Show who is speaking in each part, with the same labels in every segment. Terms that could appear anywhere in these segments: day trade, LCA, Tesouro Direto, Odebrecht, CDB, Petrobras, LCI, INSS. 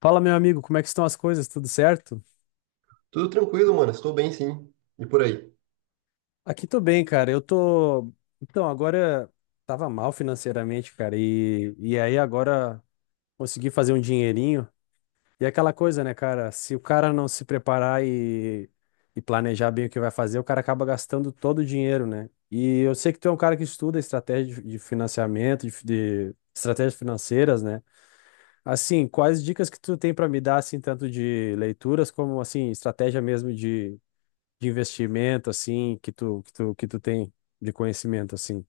Speaker 1: Fala, meu amigo, como é que estão as coisas? Tudo certo?
Speaker 2: Tudo tranquilo, mano. Estou bem, sim. E por aí.
Speaker 1: Aqui tô bem, cara. Eu tô. Então, agora tava mal financeiramente, cara, e aí agora consegui fazer um dinheirinho. E é aquela coisa, né, cara? Se o cara não se preparar e planejar bem o que vai fazer, o cara acaba gastando todo o dinheiro, né? E eu sei que tu é um cara que estuda estratégia de financiamento, de estratégias financeiras, né? Assim, quais dicas que tu tem pra me dar, assim, tanto de leituras como, assim, estratégia mesmo de investimento, assim, que tu tem de conhecimento, assim?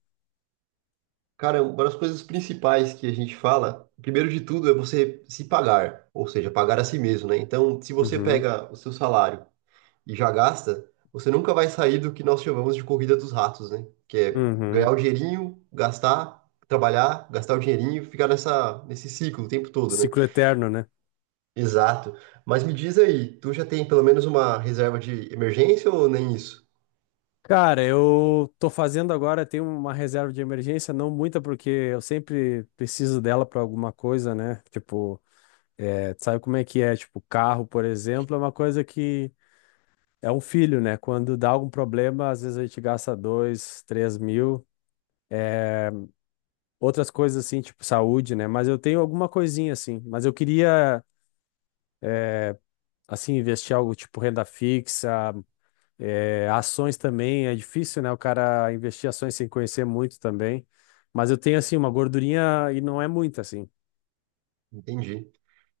Speaker 2: Cara, uma das coisas principais que a gente fala, primeiro de tudo, é você se pagar, ou seja, pagar a si mesmo, né? Então, se você
Speaker 1: Uhum,
Speaker 2: pega o seu salário e já gasta, você nunca vai sair do que nós chamamos de corrida dos ratos, né? Que é ganhar
Speaker 1: uhum.
Speaker 2: o dinheirinho, gastar, trabalhar, gastar o dinheirinho, ficar nessa, nesse ciclo o tempo todo, né?
Speaker 1: Ciclo eterno, né?
Speaker 2: Exato. Mas me diz aí, tu já tem pelo menos uma reserva de emergência ou nem isso?
Speaker 1: Cara, eu tô fazendo agora, tenho uma reserva de emergência, não muita, porque eu sempre preciso dela pra alguma coisa, né? Tipo, é, tu sabe como é que é? Tipo, carro, por exemplo, é uma coisa que é um filho, né? Quando dá algum problema, às vezes a gente gasta dois, 3 mil. Outras coisas assim, tipo saúde, né? Mas eu tenho alguma coisinha assim. Mas eu queria assim, investir algo tipo renda fixa, ações também, é difícil, né? O cara investir ações sem conhecer muito também. Mas eu tenho, assim, uma gordurinha e não é muita, assim.
Speaker 2: Entendi.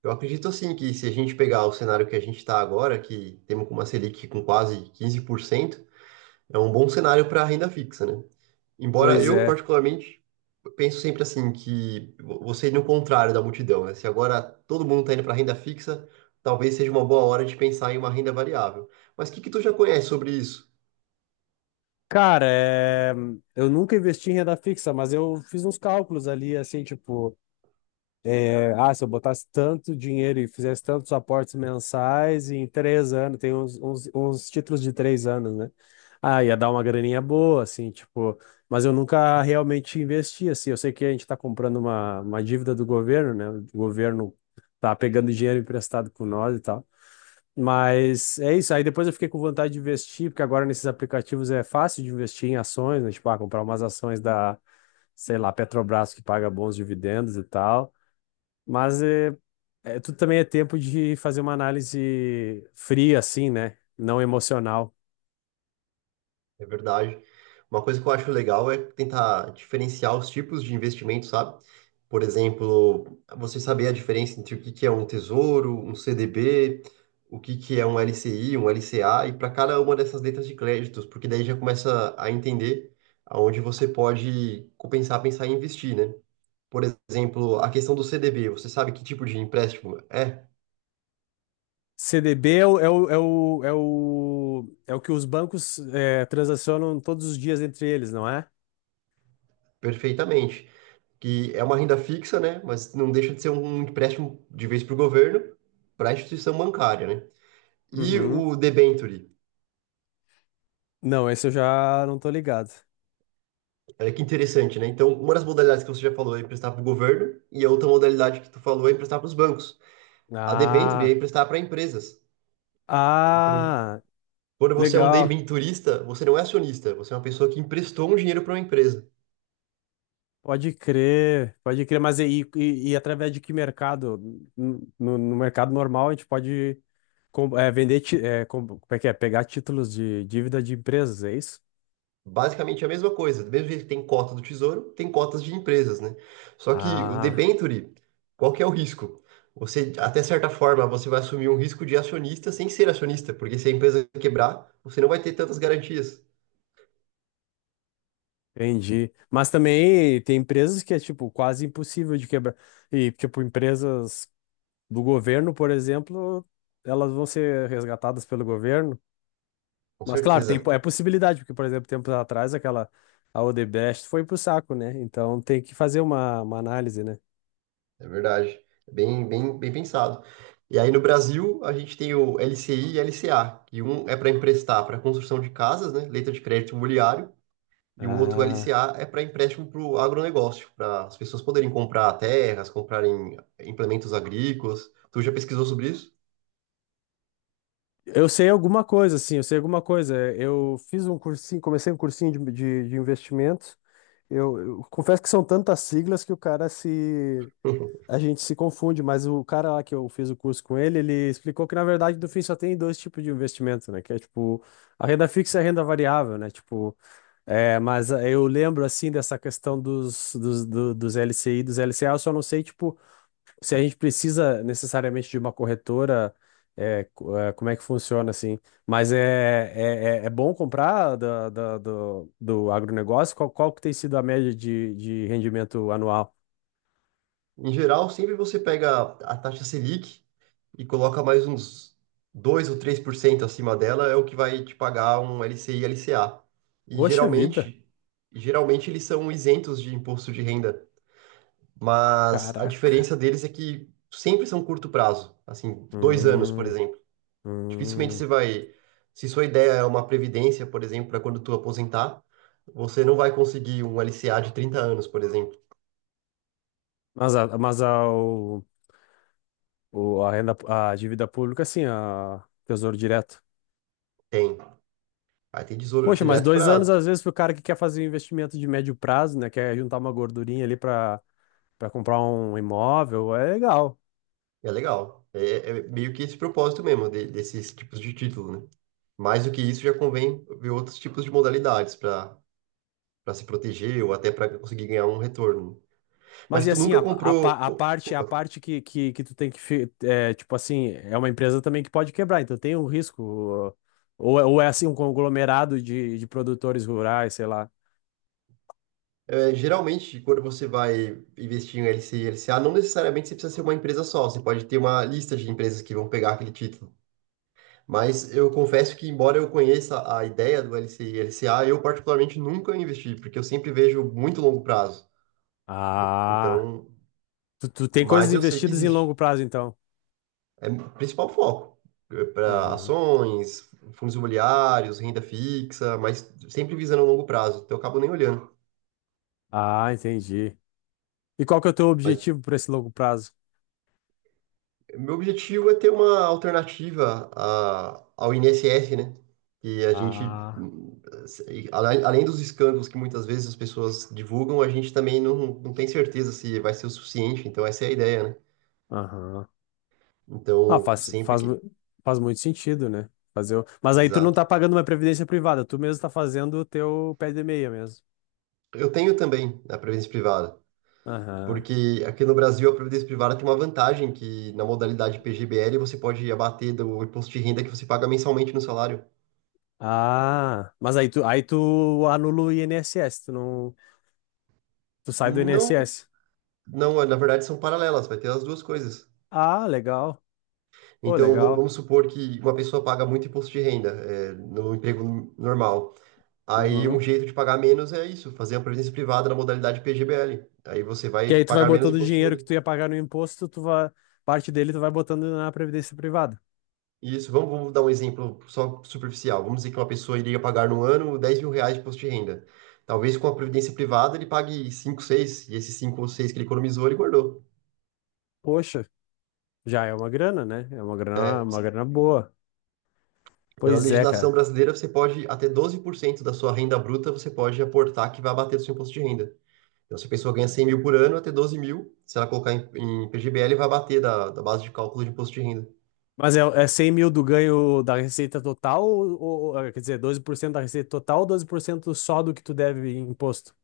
Speaker 2: Eu acredito assim que se a gente pegar o cenário que a gente está agora, que temos com uma Selic com quase 15%, é um bom cenário para renda fixa, né? Embora
Speaker 1: Pois
Speaker 2: eu,
Speaker 1: é.
Speaker 2: particularmente, penso sempre assim que você ir no contrário da multidão, né? Se agora todo mundo está indo para renda fixa, talvez seja uma boa hora de pensar em uma renda variável. Mas o que que tu já conhece sobre isso?
Speaker 1: Cara, eu nunca investi em renda fixa, mas eu fiz uns cálculos ali, assim, tipo. É, ah, se eu botasse tanto dinheiro e fizesse tantos aportes mensais em 3 anos, tem uns títulos de 3 anos, né? Ah, ia dar uma graninha boa, assim, tipo, mas eu nunca realmente investi, assim. Eu sei que a gente está comprando uma dívida do governo, né? O governo tá pegando dinheiro emprestado com nós e tal. Mas é isso. Aí depois eu fiquei com vontade de investir, porque agora nesses aplicativos é fácil de investir em ações, né? Tipo, ah, comprar umas ações da, sei lá, Petrobras que paga bons dividendos e tal. Mas é, tudo também é tempo de fazer uma análise fria, assim, né? Não emocional.
Speaker 2: É verdade. Uma coisa que eu acho legal é tentar diferenciar os tipos de investimento, sabe? Por exemplo, você saber a diferença entre o que que é um tesouro, um CDB, o que que é um LCI, um LCA, e para cada uma dessas letras de créditos, porque daí já começa a entender aonde você pode compensar, pensar em investir, né? Por exemplo, a questão do CDB, você sabe que tipo de empréstimo é?
Speaker 1: CDB é o que os bancos transacionam todos os dias entre eles, não é?
Speaker 2: Perfeitamente, que é uma renda fixa, né? Mas não deixa de ser um empréstimo de vez para o governo, para a instituição bancária, né? E
Speaker 1: Uhum.
Speaker 2: o debenture,
Speaker 1: Não, esse eu já não tô ligado.
Speaker 2: olha que interessante, né? Então, uma das modalidades que você já falou é emprestar para o governo, e a outra modalidade que tu falou é emprestar para os bancos. A debenture é
Speaker 1: Ah,
Speaker 2: emprestar para empresas. Então,
Speaker 1: ah,
Speaker 2: quando você é um
Speaker 1: legal.
Speaker 2: debenturista, você não é acionista, você é uma pessoa que emprestou um dinheiro para uma empresa.
Speaker 1: Pode crer, pode crer. Mas e através de que mercado? No, no mercado normal, a gente pode vender, como é que é? Pegar títulos de dívida de empresas, é isso?
Speaker 2: Basicamente é a mesma coisa. Do mesmo jeito que tem cota do Tesouro, tem cotas de empresas, né? Só que o
Speaker 1: Ah,
Speaker 2: debenture, qual que é o risco? Você, até certa forma, você vai assumir um risco de acionista sem ser acionista, porque se a empresa quebrar, você não vai ter tantas garantias.
Speaker 1: entendi. Mas também tem empresas que é, tipo, quase impossível de quebrar. E, tipo, empresas do governo, por exemplo, elas vão ser resgatadas pelo governo.
Speaker 2: Com
Speaker 1: Mas, claro, tem,
Speaker 2: certeza,
Speaker 1: é possibilidade, porque, por exemplo, tempos atrás, aquela, a Odebrecht foi pro saco, né? Então tem que fazer uma análise, né?
Speaker 2: é verdade. É. Bem, bem, bem pensado. E aí no Brasil, a gente tem o LCI e LCA, que um é para emprestar para construção de casas, né? Letra de crédito imobiliário. E o outro
Speaker 1: Ah,
Speaker 2: LCA é para empréstimo para o agronegócio, para as pessoas poderem comprar terras, comprarem implementos agrícolas. Tu já pesquisou sobre isso?
Speaker 1: eu sei alguma coisa, sim, eu sei alguma coisa. Eu fiz um cursinho, comecei um cursinho de investimentos. Eu confesso que são tantas siglas que o cara se, a gente se confunde, mas o cara lá que eu fiz o curso com ele, ele explicou que, na verdade, no fim só tem dois tipos de investimento, né? Que é, tipo, a renda fixa e a renda variável, né? Tipo, é, mas eu lembro, assim, dessa questão dos LCI, dos LCA, eu só não sei, tipo, se a gente precisa necessariamente de uma corretora, como é que funciona, assim. Mas é bom comprar do agronegócio? Qual que tem sido a média de rendimento anual?
Speaker 2: Em geral, sempre você pega a taxa Selic e coloca mais uns 2 ou 3% acima dela, é o que vai te pagar um LCI e LCA. E
Speaker 1: Poxa vida!
Speaker 2: geralmente, eles são isentos de imposto de renda, mas a
Speaker 1: Caraca.
Speaker 2: diferença deles é que sempre são curto prazo, assim, 2 anos, por
Speaker 1: Hum,
Speaker 2: exemplo. Dificilmente
Speaker 1: hum.
Speaker 2: você vai. Se sua ideia é uma previdência, por exemplo, para quando tu aposentar, você não vai conseguir um LCA de 30 anos, por exemplo.
Speaker 1: Mas a, o- a renda, a dívida pública, sim, a Tesouro Direto.
Speaker 2: Tem. Aí tem tesouro
Speaker 1: Poxa, mas
Speaker 2: direto
Speaker 1: 2 anos,
Speaker 2: para.
Speaker 1: às vezes, para o cara que quer fazer um investimento de médio prazo, né? Quer juntar uma gordurinha ali para comprar um imóvel, é legal.
Speaker 2: É legal. É, é meio que esse propósito mesmo desses tipos de título, né? Mais do que isso, já convém ver outros tipos de modalidades para se proteger ou até para conseguir ganhar um retorno. Mas
Speaker 1: Mas e
Speaker 2: tu
Speaker 1: assim,
Speaker 2: nunca comprou.
Speaker 1: a parte
Speaker 2: Desculpa.
Speaker 1: que, tu tem que, tipo assim, é uma empresa também que pode quebrar, então tem um risco. Ou, ou é assim, um conglomerado de produtores rurais, sei lá.
Speaker 2: É, geralmente, quando você vai investir em LC e LCA, não necessariamente você precisa ser uma empresa só, você pode ter uma lista de empresas que vão pegar aquele título. Mas eu confesso que, embora eu conheça a ideia do LC e LCA, eu particularmente nunca investi, porque eu sempre vejo muito longo prazo.
Speaker 1: Ah.
Speaker 2: Então,
Speaker 1: Tu tem coisas
Speaker 2: mas eu sei que
Speaker 1: investidas em
Speaker 2: existe.
Speaker 1: longo prazo, então.
Speaker 2: É o principal foco para
Speaker 1: Aham.
Speaker 2: ações, fundos imobiliários, renda fixa, mas sempre visando a longo prazo. Então, eu acabo nem olhando.
Speaker 1: Ah, entendi. E qual que é o teu
Speaker 2: Mas
Speaker 1: objetivo para esse longo prazo?
Speaker 2: meu objetivo é ter uma alternativa ao INSS, né? E a gente,
Speaker 1: Ah,
Speaker 2: além dos escândalos que muitas vezes as pessoas divulgam, a gente também não, não tem certeza se vai ser o suficiente. Então, essa é a ideia, né?
Speaker 1: aham. Ah,
Speaker 2: Então, sempre que.
Speaker 1: faz muito sentido, né? Fazer o... Mas aí tu não
Speaker 2: Exato.
Speaker 1: tá pagando uma previdência privada, tu mesmo tá fazendo o teu pé de meia mesmo.
Speaker 2: Eu tenho também a previdência privada,
Speaker 1: Aham.
Speaker 2: porque aqui no Brasil a previdência privada tem uma vantagem que na modalidade PGBL você pode abater do imposto de renda que você paga mensalmente no salário.
Speaker 1: Ah, mas aí tu anula o INSS, tu não, tu sai do INSS.
Speaker 2: Não, não, na verdade são paralelas, vai ter as duas coisas.
Speaker 1: Ah, legal. Pô,
Speaker 2: Então, va-
Speaker 1: legal.
Speaker 2: vamos supor que uma pessoa paga muito imposto de renda, é, no emprego normal. Aí, um
Speaker 1: Uhum.
Speaker 2: jeito de pagar menos é isso, fazer uma previdência privada na modalidade PGBL. Aí você vai
Speaker 1: Que aí tu vai
Speaker 2: pagar menos
Speaker 1: botando o
Speaker 2: imposto de
Speaker 1: dinheiro que
Speaker 2: renda.
Speaker 1: tu ia pagar no imposto, tu vai, parte dele tu vai botando na previdência privada.
Speaker 2: Isso, vamos dar um exemplo só superficial. Vamos dizer que uma pessoa iria pagar no ano R$ 10.000 de imposto de renda. Talvez com a previdência privada ele pague 5, 6 e esses 5 ou 6 que ele economizou, ele guardou.
Speaker 1: Poxa, já é uma grana, né? É uma grana boa.
Speaker 2: Pela
Speaker 1: Pois é,
Speaker 2: legislação
Speaker 1: cara.
Speaker 2: brasileira, você pode, até 12% da sua renda bruta, você pode aportar que vai abater do seu imposto de renda. Então, se a pessoa ganha 100 mil por ano, vai ter 12 mil. Se ela colocar em, PGBL, vai bater da base de cálculo de imposto de renda.
Speaker 1: Mas é 100 mil do ganho da receita total, ou, quer dizer, 12% da receita total ou 12% só do que tu deve em imposto?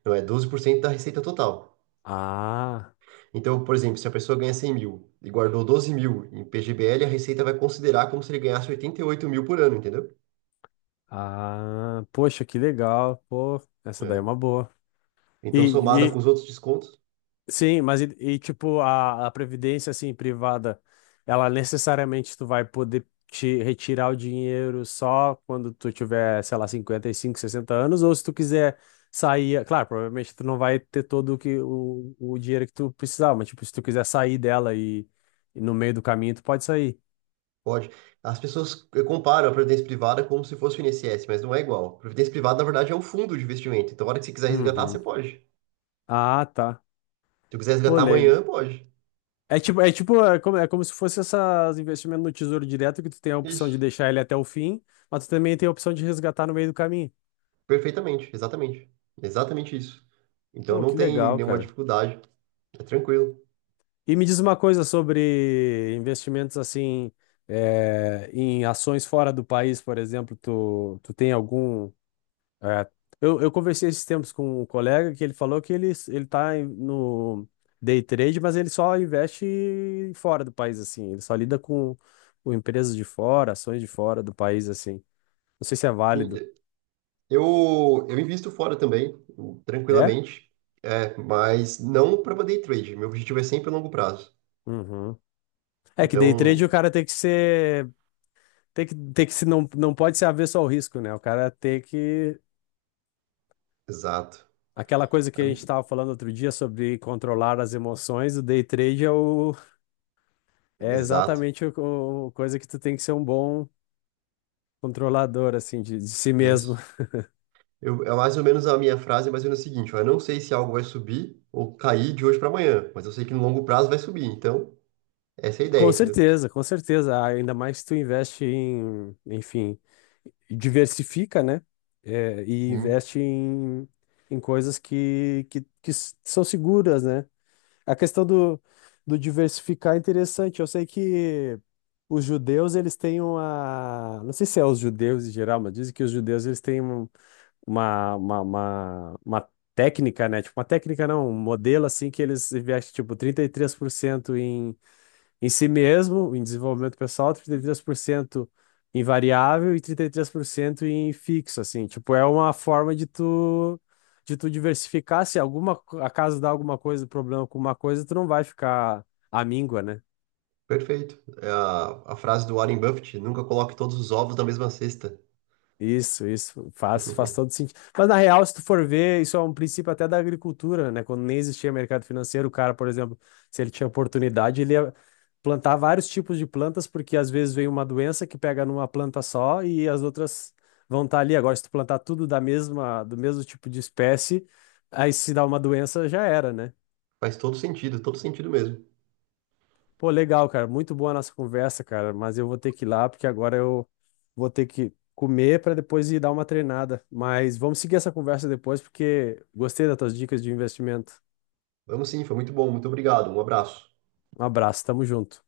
Speaker 2: Então, é 12% da receita total.
Speaker 1: Ah,
Speaker 2: Então, por exemplo, se a pessoa ganha 100 mil e guardou 12 mil em PGBL, a receita vai considerar como se ele ganhasse 88 mil por ano, entendeu?
Speaker 1: ah, poxa, que legal. Pô, essa daí é
Speaker 2: É.
Speaker 1: uma boa.
Speaker 2: Então, somada
Speaker 1: E,
Speaker 2: com os outros descontos,
Speaker 1: Sim, mas tipo, a previdência assim privada, ela necessariamente tu vai poder te retirar o dinheiro só quando tu tiver, sei lá, 55 60 anos, ou se tu quiser sair, claro, provavelmente tu não vai ter todo o dinheiro que tu precisava, mas tipo, se tu quiser sair dela e no meio do caminho tu pode sair.
Speaker 2: pode. As pessoas comparam a previdência privada como se fosse o INSS, mas não é igual. A previdência privada, na verdade, é um fundo de investimento. Então, a hora que você quiser resgatar, você
Speaker 1: Uhum.
Speaker 2: pode. Se
Speaker 1: Ah, tá.
Speaker 2: eu quiser
Speaker 1: Pô,
Speaker 2: resgatar
Speaker 1: le-
Speaker 2: amanhã, pode.
Speaker 1: É tipo, é como, se fosse esses investimentos no Tesouro Direto que tu tem a opção de
Speaker 2: Isso.
Speaker 1: deixar ele até o fim, mas tu também tem a opção de resgatar no meio do caminho.
Speaker 2: Perfeitamente, exatamente. Exatamente isso. Então
Speaker 1: Pô,
Speaker 2: não
Speaker 1: que
Speaker 2: tem
Speaker 1: legal,
Speaker 2: nenhuma
Speaker 1: cara.
Speaker 2: dificuldade, é tranquilo.
Speaker 1: E me diz uma coisa sobre investimentos assim, é, em ações fora do país, por exemplo, tu tem algum. É, eu conversei esses tempos com um colega que ele falou que ele tá no day trade, mas ele só investe fora do país, assim, ele só lida com empresas de fora, ações de fora do país, assim. Não sei se é válido.
Speaker 2: E eu invisto fora também,
Speaker 1: É?
Speaker 2: tranquilamente, é, mas não para day trade. Meu objetivo é sempre a longo prazo.
Speaker 1: Uhum. É que day
Speaker 2: Então,
Speaker 1: trade o cara tem que ser. Tem que se não, não pode ser avesso ao risco, né? O cara tem que.
Speaker 2: exato.
Speaker 1: Aquela coisa que
Speaker 2: A
Speaker 1: a gente
Speaker 2: mi-
Speaker 1: estava falando outro dia sobre controlar as emoções, o day trade é, o, é
Speaker 2: Exato,
Speaker 1: exatamente o, coisa que tu tem que ser um bom controlador, assim, de si mesmo.
Speaker 2: isso. Eu, é mais ou menos a minha frase, mas é o seguinte, ó, eu não sei se algo vai subir ou cair de hoje para amanhã, mas eu sei que no longo prazo vai subir. Então, essa é a ideia,
Speaker 1: Com
Speaker 2: entendeu?
Speaker 1: certeza, com certeza. Ah, ainda mais se tu investe em, enfim, diversifica, né? É, e investe em, em coisas que, que são seguras, né? A questão do diversificar é interessante. Eu sei que os judeus, eles têm uma... Não sei se é os judeus em geral, mas dizem que os judeus, eles têm uma, uma técnica, né? Tipo, uma técnica não, um modelo assim que eles investem, tipo, 33% em si mesmo, em desenvolvimento pessoal, 33% em variável e 33% em fixo, assim. Tipo, é uma forma de tu diversificar, se acaso dá alguma coisa, problema com uma coisa, tu não vai ficar amíngua, né?
Speaker 2: Perfeito. É a frase do Warren Buffett, nunca coloque todos os ovos na mesma cesta.
Speaker 1: Isso faz todo sentido. Mas na real, se tu for ver, isso é um princípio até da agricultura, né? Quando nem existia mercado financeiro, o cara, por exemplo, se ele tinha oportunidade, ele ia plantar vários tipos de plantas, porque às vezes vem uma doença que pega numa planta só e as outras vão estar ali. Agora, se tu plantar tudo do mesmo tipo de espécie, aí se dá uma doença, já era, né?
Speaker 2: Faz todo sentido mesmo.
Speaker 1: Pô, legal, cara. Muito boa a nossa conversa, cara. Mas eu vou ter que ir lá, porque agora eu vou ter que comer para depois ir dar uma treinada. Mas vamos seguir essa conversa depois, porque gostei das tuas dicas de investimento.
Speaker 2: Vamos sim, foi muito bom, muito obrigado. Um abraço.
Speaker 1: Um abraço, tamo junto.